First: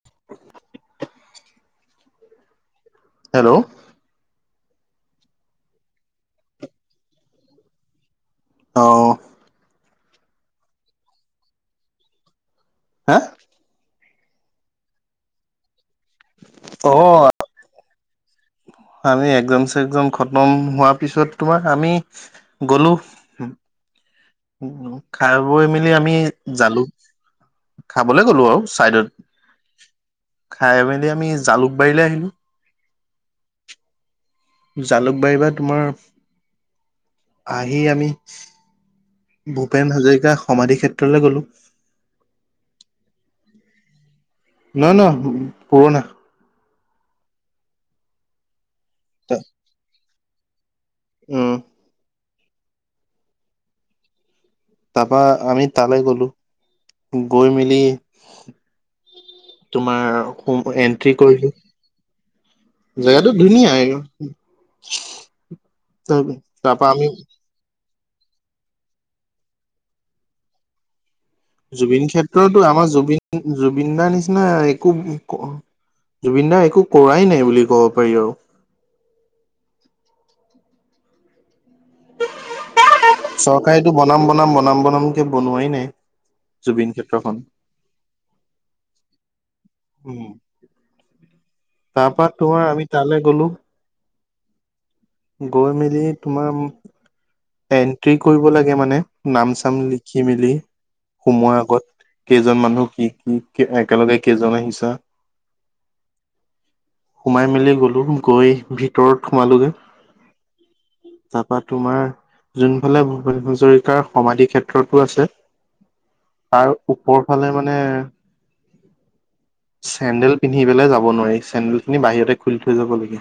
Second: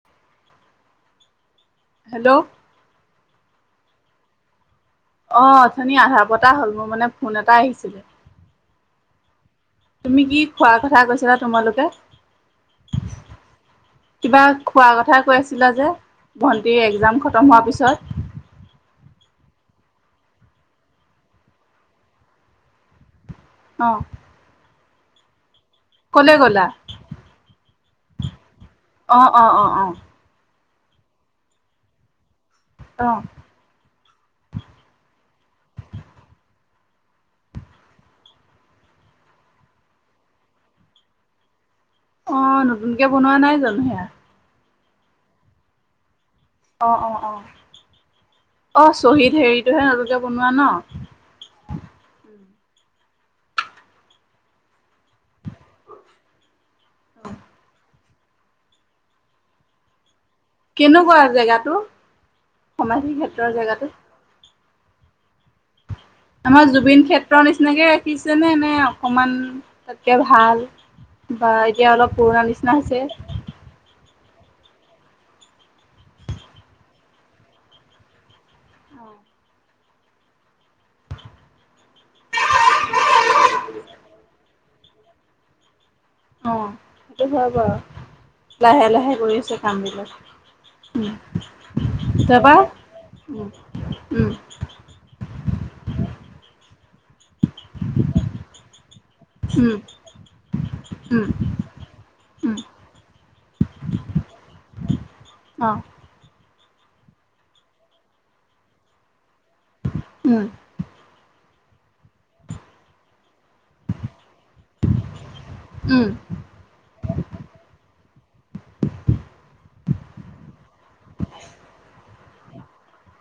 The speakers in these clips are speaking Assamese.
[inaudible] হেল্ল' হেল্ল' অ, অথনী আধা পতা হল মোৰ মানে ফোন এটা আহিছিলে। অ, তুমি কি খোৱাৰ কথা কৈছিলা। তোমালোকে হা কিবা খোৱা কথা কৈ আছিলা যে ভন্টিৰ অ এক্জাম খতম হোৱাৰ পিছত আমি একজাম খতম হোৱাৰ পিছত তোমাৰ আমি গলোঁ অ, উম খাইওঁ [unintelligible] গৈ মেলি আমি কলে গ'লা যালো খাবলৈ গ'লো আৰু চাইদত। অ অ অ খাই মেলি আমি জালুকবাৰীলৈ আহিলোঁ। অ'। জালুকবাৰীৰ বা তোমাৰ আহি আমি ভূপেন হাজৰিকা সমাধি ক্ষেত্ৰলৈ গলোঁ। অ নতুনকে বনোৱা নাই জানো সেয়া। নহয় নহয় পুৰণা। অ' অ' অ' অ', শ্বহিদ হেৰিটোহে নতুনকে বনোৱা ন। উম। তাৰপা আমি তালৈ গলোঁ গৈ মেলি তোমাৰ এন্ট্ৰি কেনেকুৱা কৰিলো জেগাটো সমাধি জেগাটো ক্ষেত্ৰৰ ধুনীয়া জেগাটো এগ [inaudible] আমাৰ জুবিন ক্ষেত্ৰৰ নিচিনাকে দিছে নে এনে অকমান তাতকে ভাল। বা এতিয়া জুবিন অলপ পুৰণা ক্ষেত্ৰতো নিচিনা আমাৰ হৈছে জুবিন জুবিন দাৰ নিচ চিনা একো জুবিন দাৰ একো কৰাই নাই বুলি ক'ব পাৰি আৰু। অ' চৰকাৰেটো বনাম বনাম বনাম বনামকে বনোৱাই নাই। অ' জুবিন সেইটো ক্ষেত্ৰখন হয় আৰু লাহে লাহে কৰি আছে কাম উম, বিলাক। তাৰ উম পৰা যাবা তোমাৰ আমি তালৈ গ'লো উম উম। গৈ মেলি তোমাৰ। এন্ট্ৰি কৰিব লাগে মানে নাম উম চাম লিখি মেলি। উম সোমোৱাৰ আগত উম কেইজন মানুহ কি কি একেলগে কেইজন আহিছা। অ'। সোমাই মেলি গলো গৈ ভিতৰত। সোমালোগে উম তাপা তোমাৰ। যোনফালে ভূৱন হাজৰিকাৰ সমাধি ক্ষেত্ৰতো আছে। উম তাৰ ওপৰ ফালে মানে। চেণ্ডেল পিন্ধি পেলাই যাব নোৱাৰি চেডেল খিনি বাহিৰতে খুলি থৈ যাব লাগে।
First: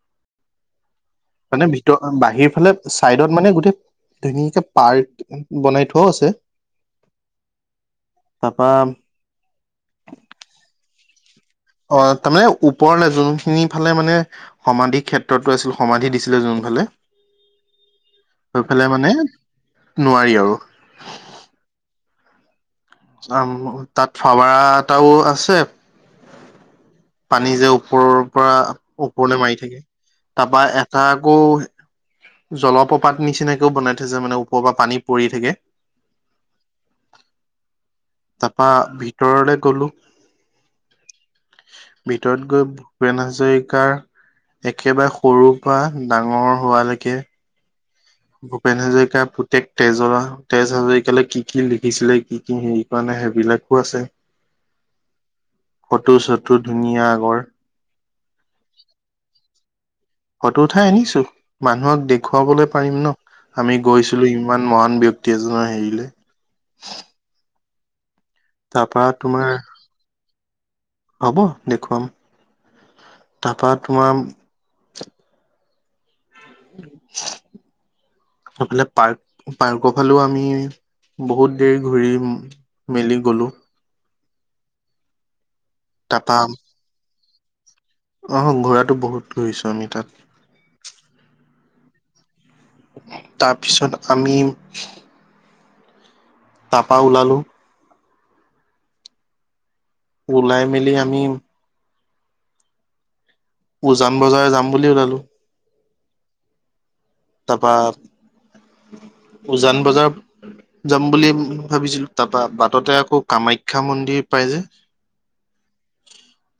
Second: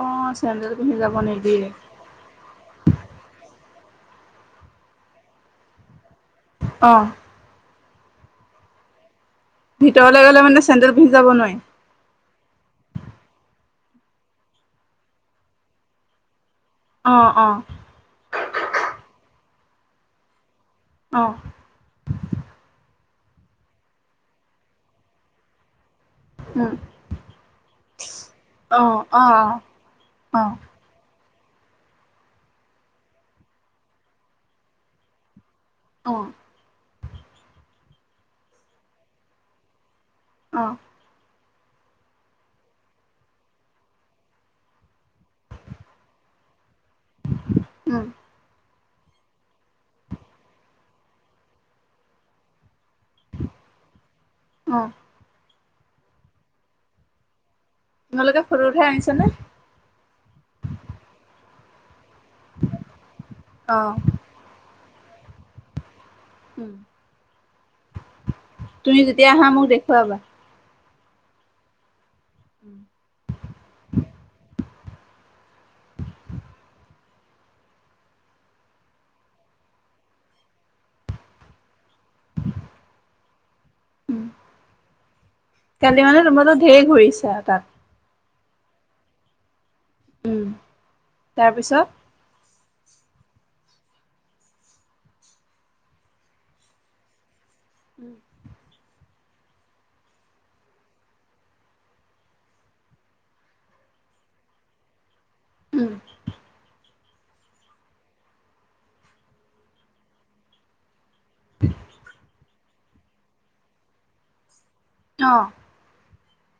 অ চেন্দেল পিন্ধি যাব মানে নিদিয়ে ভিতৰত বাহিৰ ফালে। চাইডত মানে গোটেই ধুনীয়াকে পাৰ্ক বনাই থোৱাও আছে। অ'। তাপাম ভিতৰলে গ'লে মানে চেণ্ডেল ভষ যাব নোৱাৰি। অ' তাৰ মমানে ওপৰ নে যোনখিনি ফালে মানে সমাধি ক্ষেত্ৰতো আছিল সমাধি দিছিলে যোন [unintelligible] ফালে অ অ হৈফালে মানে নোৱাৰি আৰু। আহ। উ তাত ফাৱাৰা এটাও আছে। অম। পানী যে ওপৰৰ পৰা অ ওপৰলে মাৰি থাকে অ অ তাৰপা এটা আকৌ জলপ্ৰপাত নিচিনাকেও বনাই থৈছে মানে ওপৰৰ পৰা পানী পৰি থাকে। অ' তাৰপা ভিতৰলে গলো। আহ। ভিতৰত গৈ ভূপেন হাজৰিকাৰ। একেবাৰে সৰু পৰা ডাঙৰ হোৱালৈকে। উম। ভূপেন হাজৰিকাৰ পুতেক তেজ তেজ হাজৰিকালৈ কি কি লিখিছিলে কি কি হেৰি মানে সেইবিলাকো আছে অ ফটো চটো ধুনীয়া আগৰ তোমালোকে ফটো উঠাই আনিছা নে ফটো উঠাই আনিছো মানুহক দেখ দেখুৱাবলৈ পাৰিম ন অ আমি গৈছিলো ইমান মহান ব্যক্তি এজনৰ হেৰিলে উম তাৰ তুমি পৰা যেতিয়া আহা তোমাৰ মোক দেখুৱাবা হ'ব দেখুৱাম তাৰপা তোমাৰ [unintelligible] ফালে পাৰ্ক পাৰ্কৰ ফালেও আমি বহুত দেৰি ঘূৰি মেলি গলো উম কালি মানে তাৰপা তোমালোক ঢেৰ ঘূৰিছা তাত অ ঘূৰাতো বহুত ঘূৰিছো আমি তাত উম তাৰ পিছত তাৰপিছত আমি তাপা ওলালো উম ওলাই মেলি আমি উজান বজাৰ যাম বুলি ওলালো উম তাৰপা উজান বজাৰ যাম বুলি ভাবিছিলো তাৰ পা বাটতে আকৌ কামাখ্যা মন্দিৰ পাই যে অ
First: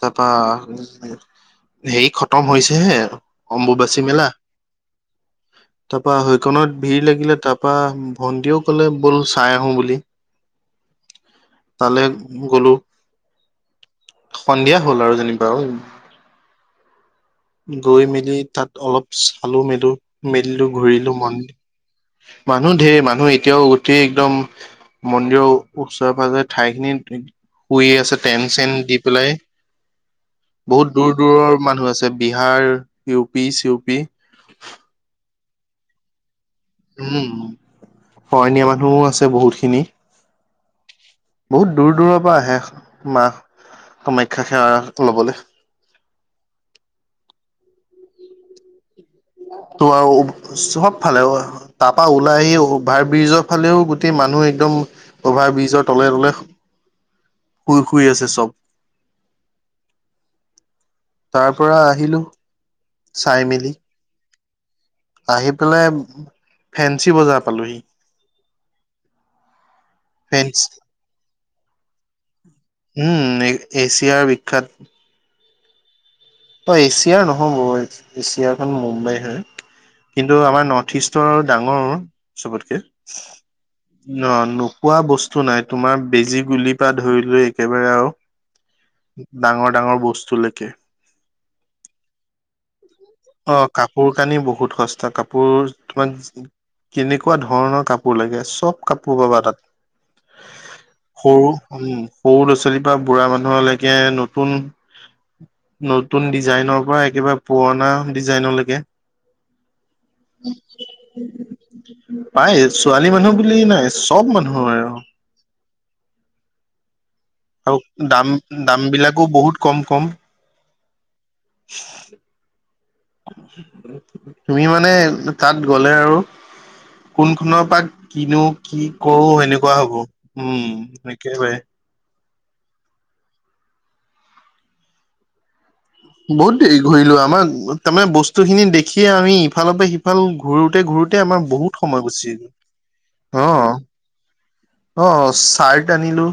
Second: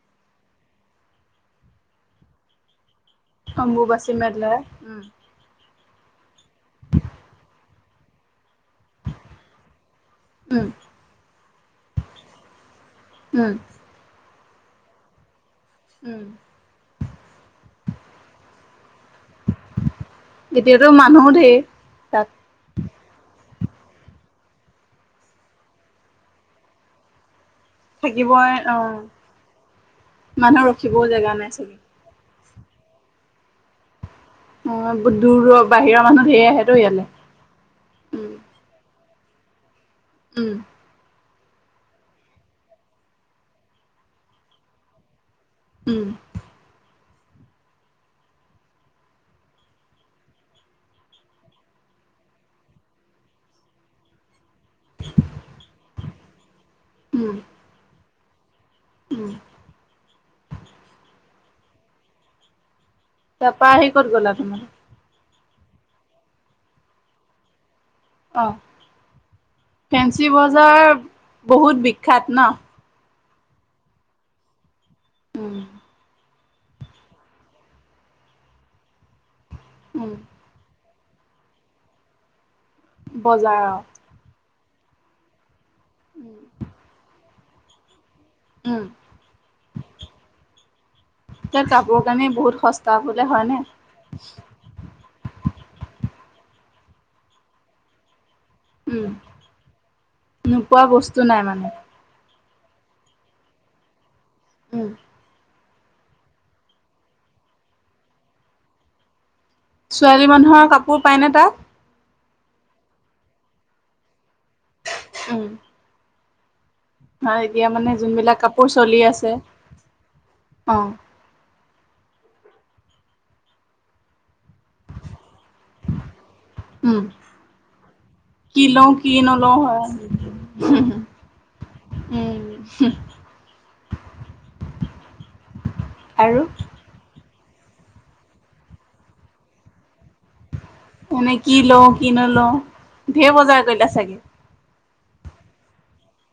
তাৰপা হেৰি খতম হৈছে হে অম্বুবাচী মেলা উম তাৰপা সৈকণত ভিৰ লাগিলে তাৰপা ভন্টিও কলে ব'ল চাই আহো বুলি উম, তালৈ গলো উম সন্ধিয়া হ'ল আৰু যেনিবা উম গৈ মেলি তাত অলপ চালো মেলো মেলিলো এতিয়াতো ঘূৰিলো মানুহো মন্দিৰ ধেৰ তাত মানুহ ধেৰ মানুহ এতিয়াও উঠি একদম মন্দিৰৰ ওচৰে পাজৰে ঠাইখিনি শুই আছে টেন্ট থাকিবই চেন দি অ' পেলাই মানুহ বহুত ৰখিবও দূৰ জেগা নাই দূৰৰ চাগে। মানুহ আছে বিহাৰ ইউ পি চিউ পি অ' বহুত দূৰ দূৰৰ বাহিৰৰ মানুহ ধেৰ আহে উম শৰণীয়া মানুহও আছে বহুত খিনি উম বহুত দূৰ দূৰৰ পৰা আহে মা কামাখ্যা সেৱা লবলে। উম। ত আৰু সব ফালে তাৰপা ওলাই আহি অভাৰ' ব্ৰিজৰ ফালেও গোটেই মা মানুহ একদম অভাৰ ব্ৰিজৰ তলে তলে উম, শুই, শুই আছে চব। উম। তাৰ পৰা আহিলোঁ। ত পা আহি ক'ত গ'লা তোমাৰ? আহি পেলাই ফেঞ্চি বজাৰ পালোহি। অ', ফেঞ্চি বজাৰ বহুত বিখ্যাত ন'। উম এছিয়াৰ বিখ্যাত। উম। অ', এছিয়াৰ নহ'ব এছিয়াখন মুম্বাই হয় উম কিন্তু আমাৰ নৰ্থ ইষ্ট ডাঙৰ চবতকে, অ', নোপোৱা বস্তু নাই। তোমাৰ উম, বেজি গুলিৰ পৰা ধৰি লৈ একেবাৰে আৰু, উম ডাঙৰ ডাঙৰ বস্তু লৈকে। তাৰ কাপোৰ কাৰণে বহুত স অ', কাপোৰ কানি বহুত সস্ত কাপোৰ তোমাক কেনেকুৱা ধৰণৰ কাপোৰ লাগে, চব উম, কাপোৰ পাবা তাত নোপোৱা বস্তু নাই সৰু, মানে উম। সৰু ল' ছোৱালীৰ পৰা বুঢ়া মানুহলৈকে নতুন উম। নতুন ডিজাইনৰ পৰা একেবাৰে পুৰণা ডিজাইনলৈকে। ছোৱালী মানুহৰ কাপোৰ পায়নে তাত? পায় ছোৱালী মানুহ বুলিই নাই চব মানুহ উম'। আৰু দাম যোনবিলাক কাপোৰ দাম চলি বিলাকো আছে বহুত কম কম। অ চো [unintelligible] তুমি মানে তাত গ'লে আৰু? উম কোনখনৰ পৰা কিনো কি লওঁ কৰো নলওঁ এনেকুৱা হয় হ'ব উম একেবাৰে। উম'। আৰু বহুত দেৰি ঘূৰিলো আমাৰ তাৰমানে বস্তু খিনি দেখিয়ে আমি ইফালৰ পৰা সিফাল ঘুৰোতে ঘুৰোতে এনে আমাৰ কি বহুত লওঁ সময় কি গুচি নলওঁ গ'ল, ঢেৰ হ। বজাৰ কৰিলা চাগে অ', চাৰ্ট আনিলো,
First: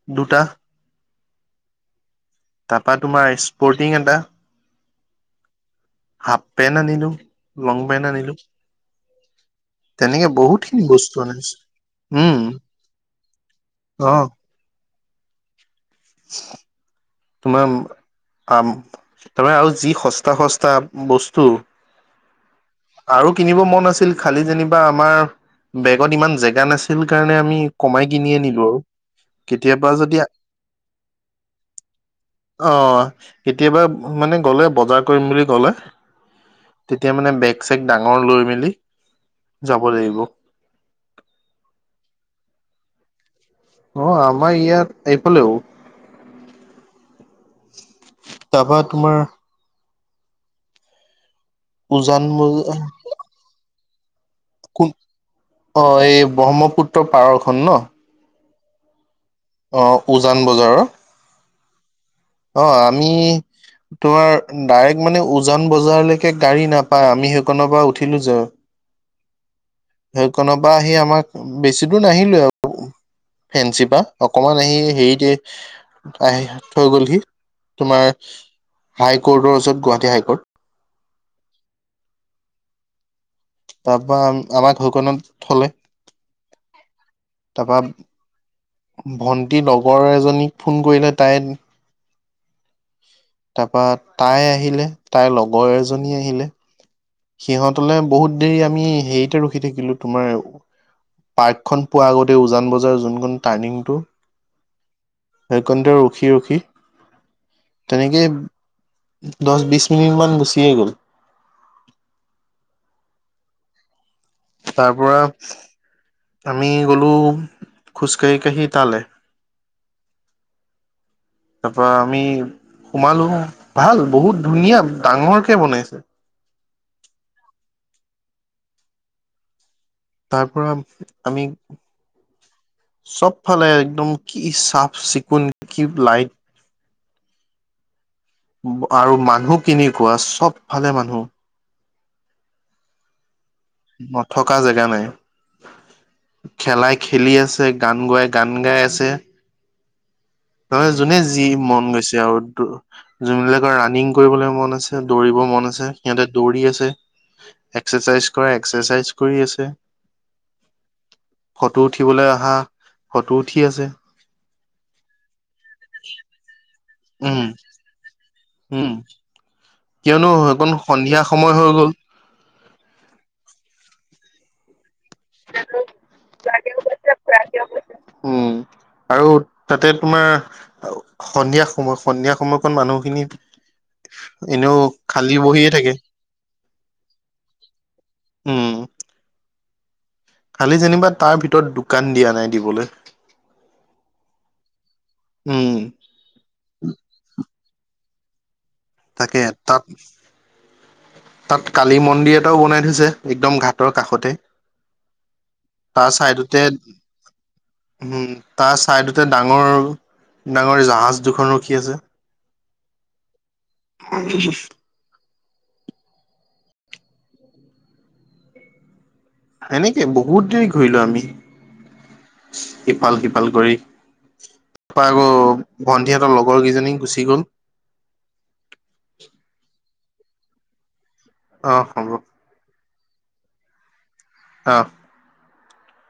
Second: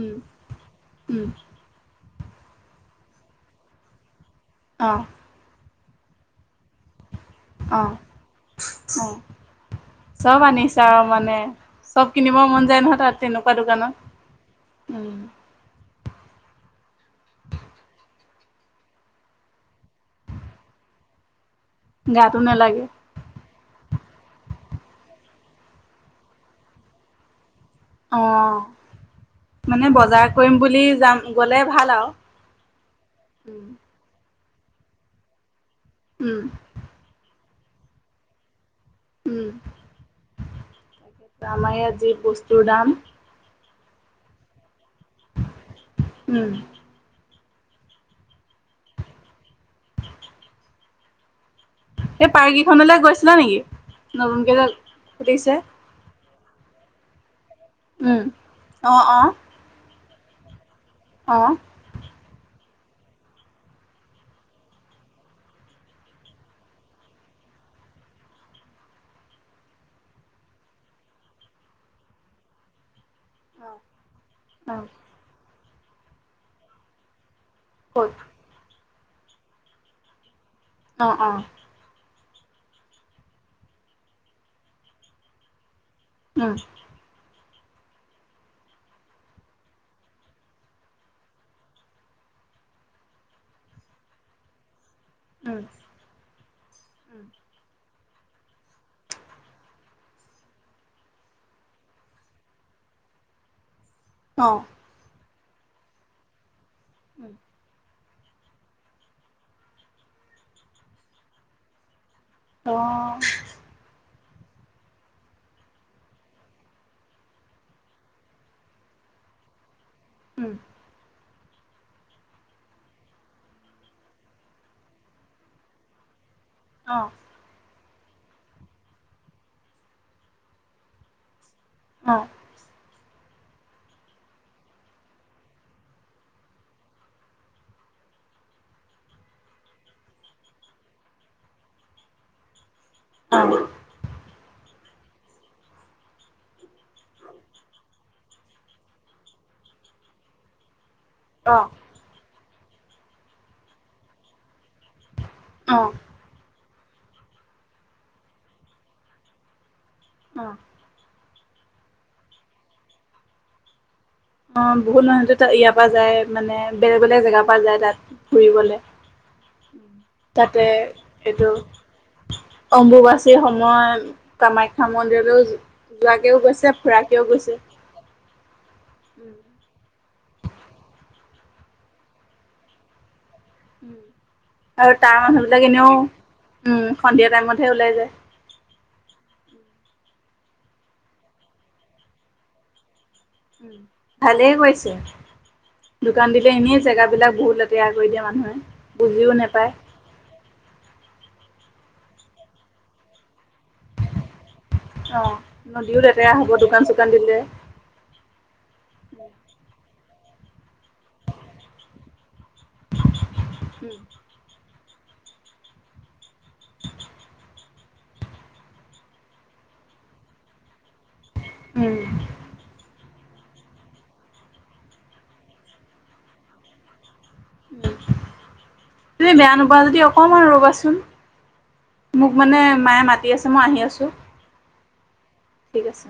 উম দুটা উম। তাৰপা তোমাৰ স্পৰ্টিং এটা। অ'। হাফ পেন্ট আনিলো, লং অ পেন্ট আনিলো। অ তেনেকে চব বহুত খিনি আনিছা আৰু বস্তু মানে আনিছে। চব কিনিব উম, মন যায়। নহ তাত তেনেকুৱা দোকানত, উম। চ [unintelligible] তোমাৰ তাৰমাৰ আৰু যি সস্তা সস্তা বস্তু, গাতো নালাগে আৰু কিনিব মন আছিল। খালি যেনিবা আমাৰ বেগত ইমান জেগা নাছিল কাৰণে আমি, কমাই অ কিনি আনিলো আৰু মানে কেতিয়াবা যদি বজাৰ কৰিম বুলি যাম গ'লে ভাল আৰু অ', উম কেতিয়াবা মানে গ'লে বজাৰ কৰিম বুলি গ'লে উম তেতিয়া মানে বেগ চেগ ডাঙৰ লৈ মেলি, উম, যাব লাগিব তাক আমাৰ ইয়াত যি বস্তুৰ দাম। অ', আমাৰ ইয়াত এইফালেও। উম। তাৰপা তোমাৰ, উজান সেই পাৰ বজাৰ কেইখনলৈ গৈছিলা নেকি? নতুন কে জে কোন খুলিছে। অ', এই ব্ৰহ্মপুত্ৰ পাৰৰখন ন? উম অ', অ'। অ', উজান বজাৰৰ। অ'। অ', আমি তোমাৰ ডাইৰেক্ট মানে উজান বজাৰলৈকে গাড়ী নাপায়, আমি সেইখনৰ পৰা উঠিলো যে। [inaudible] সেইকনপা আহি আমাক বেছি দূৰ নাহিলো আকৌ। ফেঞ্চি বা অকমান অ আহি হেৰিতে আহি থৈ গলহি। তোমাৰ ক'ত হাই কৰ্টৰ ওচৰত গুৱাহাটী হাই কৰ্ট। অ', অ'। তাৰপা আমাক সইকনত থলে। উ। তাপা ভন্টি লগৰ এজনীক ফোন কৰিলে তাই তাপা তাই আহিলে, তাইৰ উম লগৰ এজনী আহিলে, উম, সিহঁত ফালে বহুত দেৰি আমি হেৰিতে ৰখি থাকিলো তোমাৰ পাৰ্কখন পোৱা আগতে উজান বজাৰ জোনখন টাৰ্ণিংটো অ'। সেকণতে ৰখি, ৰখি উ। তেনেকেই দচ বিচ মিনিট মান গুচিয়ে গ'ল অ'। তাৰপৰা। আমি গলো, খোজকাঢ়ি কাঢ়ি তালে। উ। তাৰপৰা আমি সোমালো, ভাল বহুত ধুনীয়া ডাঙৰকে বনাইছে অ'। তাৰপৰা আমি অ'। চবফালে একদম কি চাফ চিকুণ কিব লাইট। আৰু মানুহ কেনেকোৱা, চবফালে মানুহ [inaudible] নথকা জেগা নাই। খেলাই খেলি আছে, গান গাৱাই গান গাই আছে। নহয় জোনে যি অ অ মন গৈছে আৰু দ জোনবিলাকৰ ৰাণিং কৰিবলৈ মন আছ ছে। দৌৰিব মন অ অ আছে সিহঁতে দৌৰি আছে। এক্সেচাইজ কৰা এক্সেচাইজ কৰি আছে। অ'। ফটো উঠিবলৈ অহা ফটো উঠি আছে। অ', বহুত মানুহ দ ইয়াৰ পৰা যায় মানে, বেলেগ বেলেগ জেগাৰ উম পৰা যায় তাত ফুৰিবলে। উম কিয়নো তাতে অকণ সন্ধিয়া এইটো সময় হৈ গ'ল অম্বুবাচী সময় কামাখ্যা মন্দিৰলৈও যোৱাকেও গৈছে, ফুৰাকেও গৈছে। উম আৰু তাতে তোমাৰ সন্ধিয়া সময় সন্ধিয়া সময়কণ মানুহখিনি উ, এনেও আৰু তাৰ খালী মানুহ বিলাক বহিয়ে থাকে এনেও উ, সন্ধিয়া টাইমতহে ওলাই যায়। [inaudible] উম খালি যেনিবা তাৰ ভিতৰত দোকান দিয়া নাই দিবলৈ উ, ভালে হৈছে। উম দোকান দিলে এনেই জেগা বিলাক বহুত লেত তেয়া কৰি দিয়া মানুহে। বুজিও তাকে, নোপায় তাত তাত, কালী মন্দিৰ এটাও বনাই থৈছে, একদম ঘাটৰ কাষতে অ', নদীও তাৰ লেতেৰা হ'ব চাইডতে দোকান চোকান দিলে। উম, তাৰ চাইডতে ডাঙৰ, ডাঙৰ জাহাজ দুখন ৰখি আছে। [inaudible] সেনেকে বহুত দেৰি ঘূৰিলো আমি। উম ইফাল সিফাল ভাল কৰি, পাগ' ভন্টিহঁতৰ লগৰ কেইজনী গুচি গ'ল তুমি বেয়া নোপোৱা যদি অকমান ৰ'বাচোন। আহ হ'ব। মোক মানে মায়ে মাতি আছে। মই আহি আছোঁ। অ'। ঠিক আছে।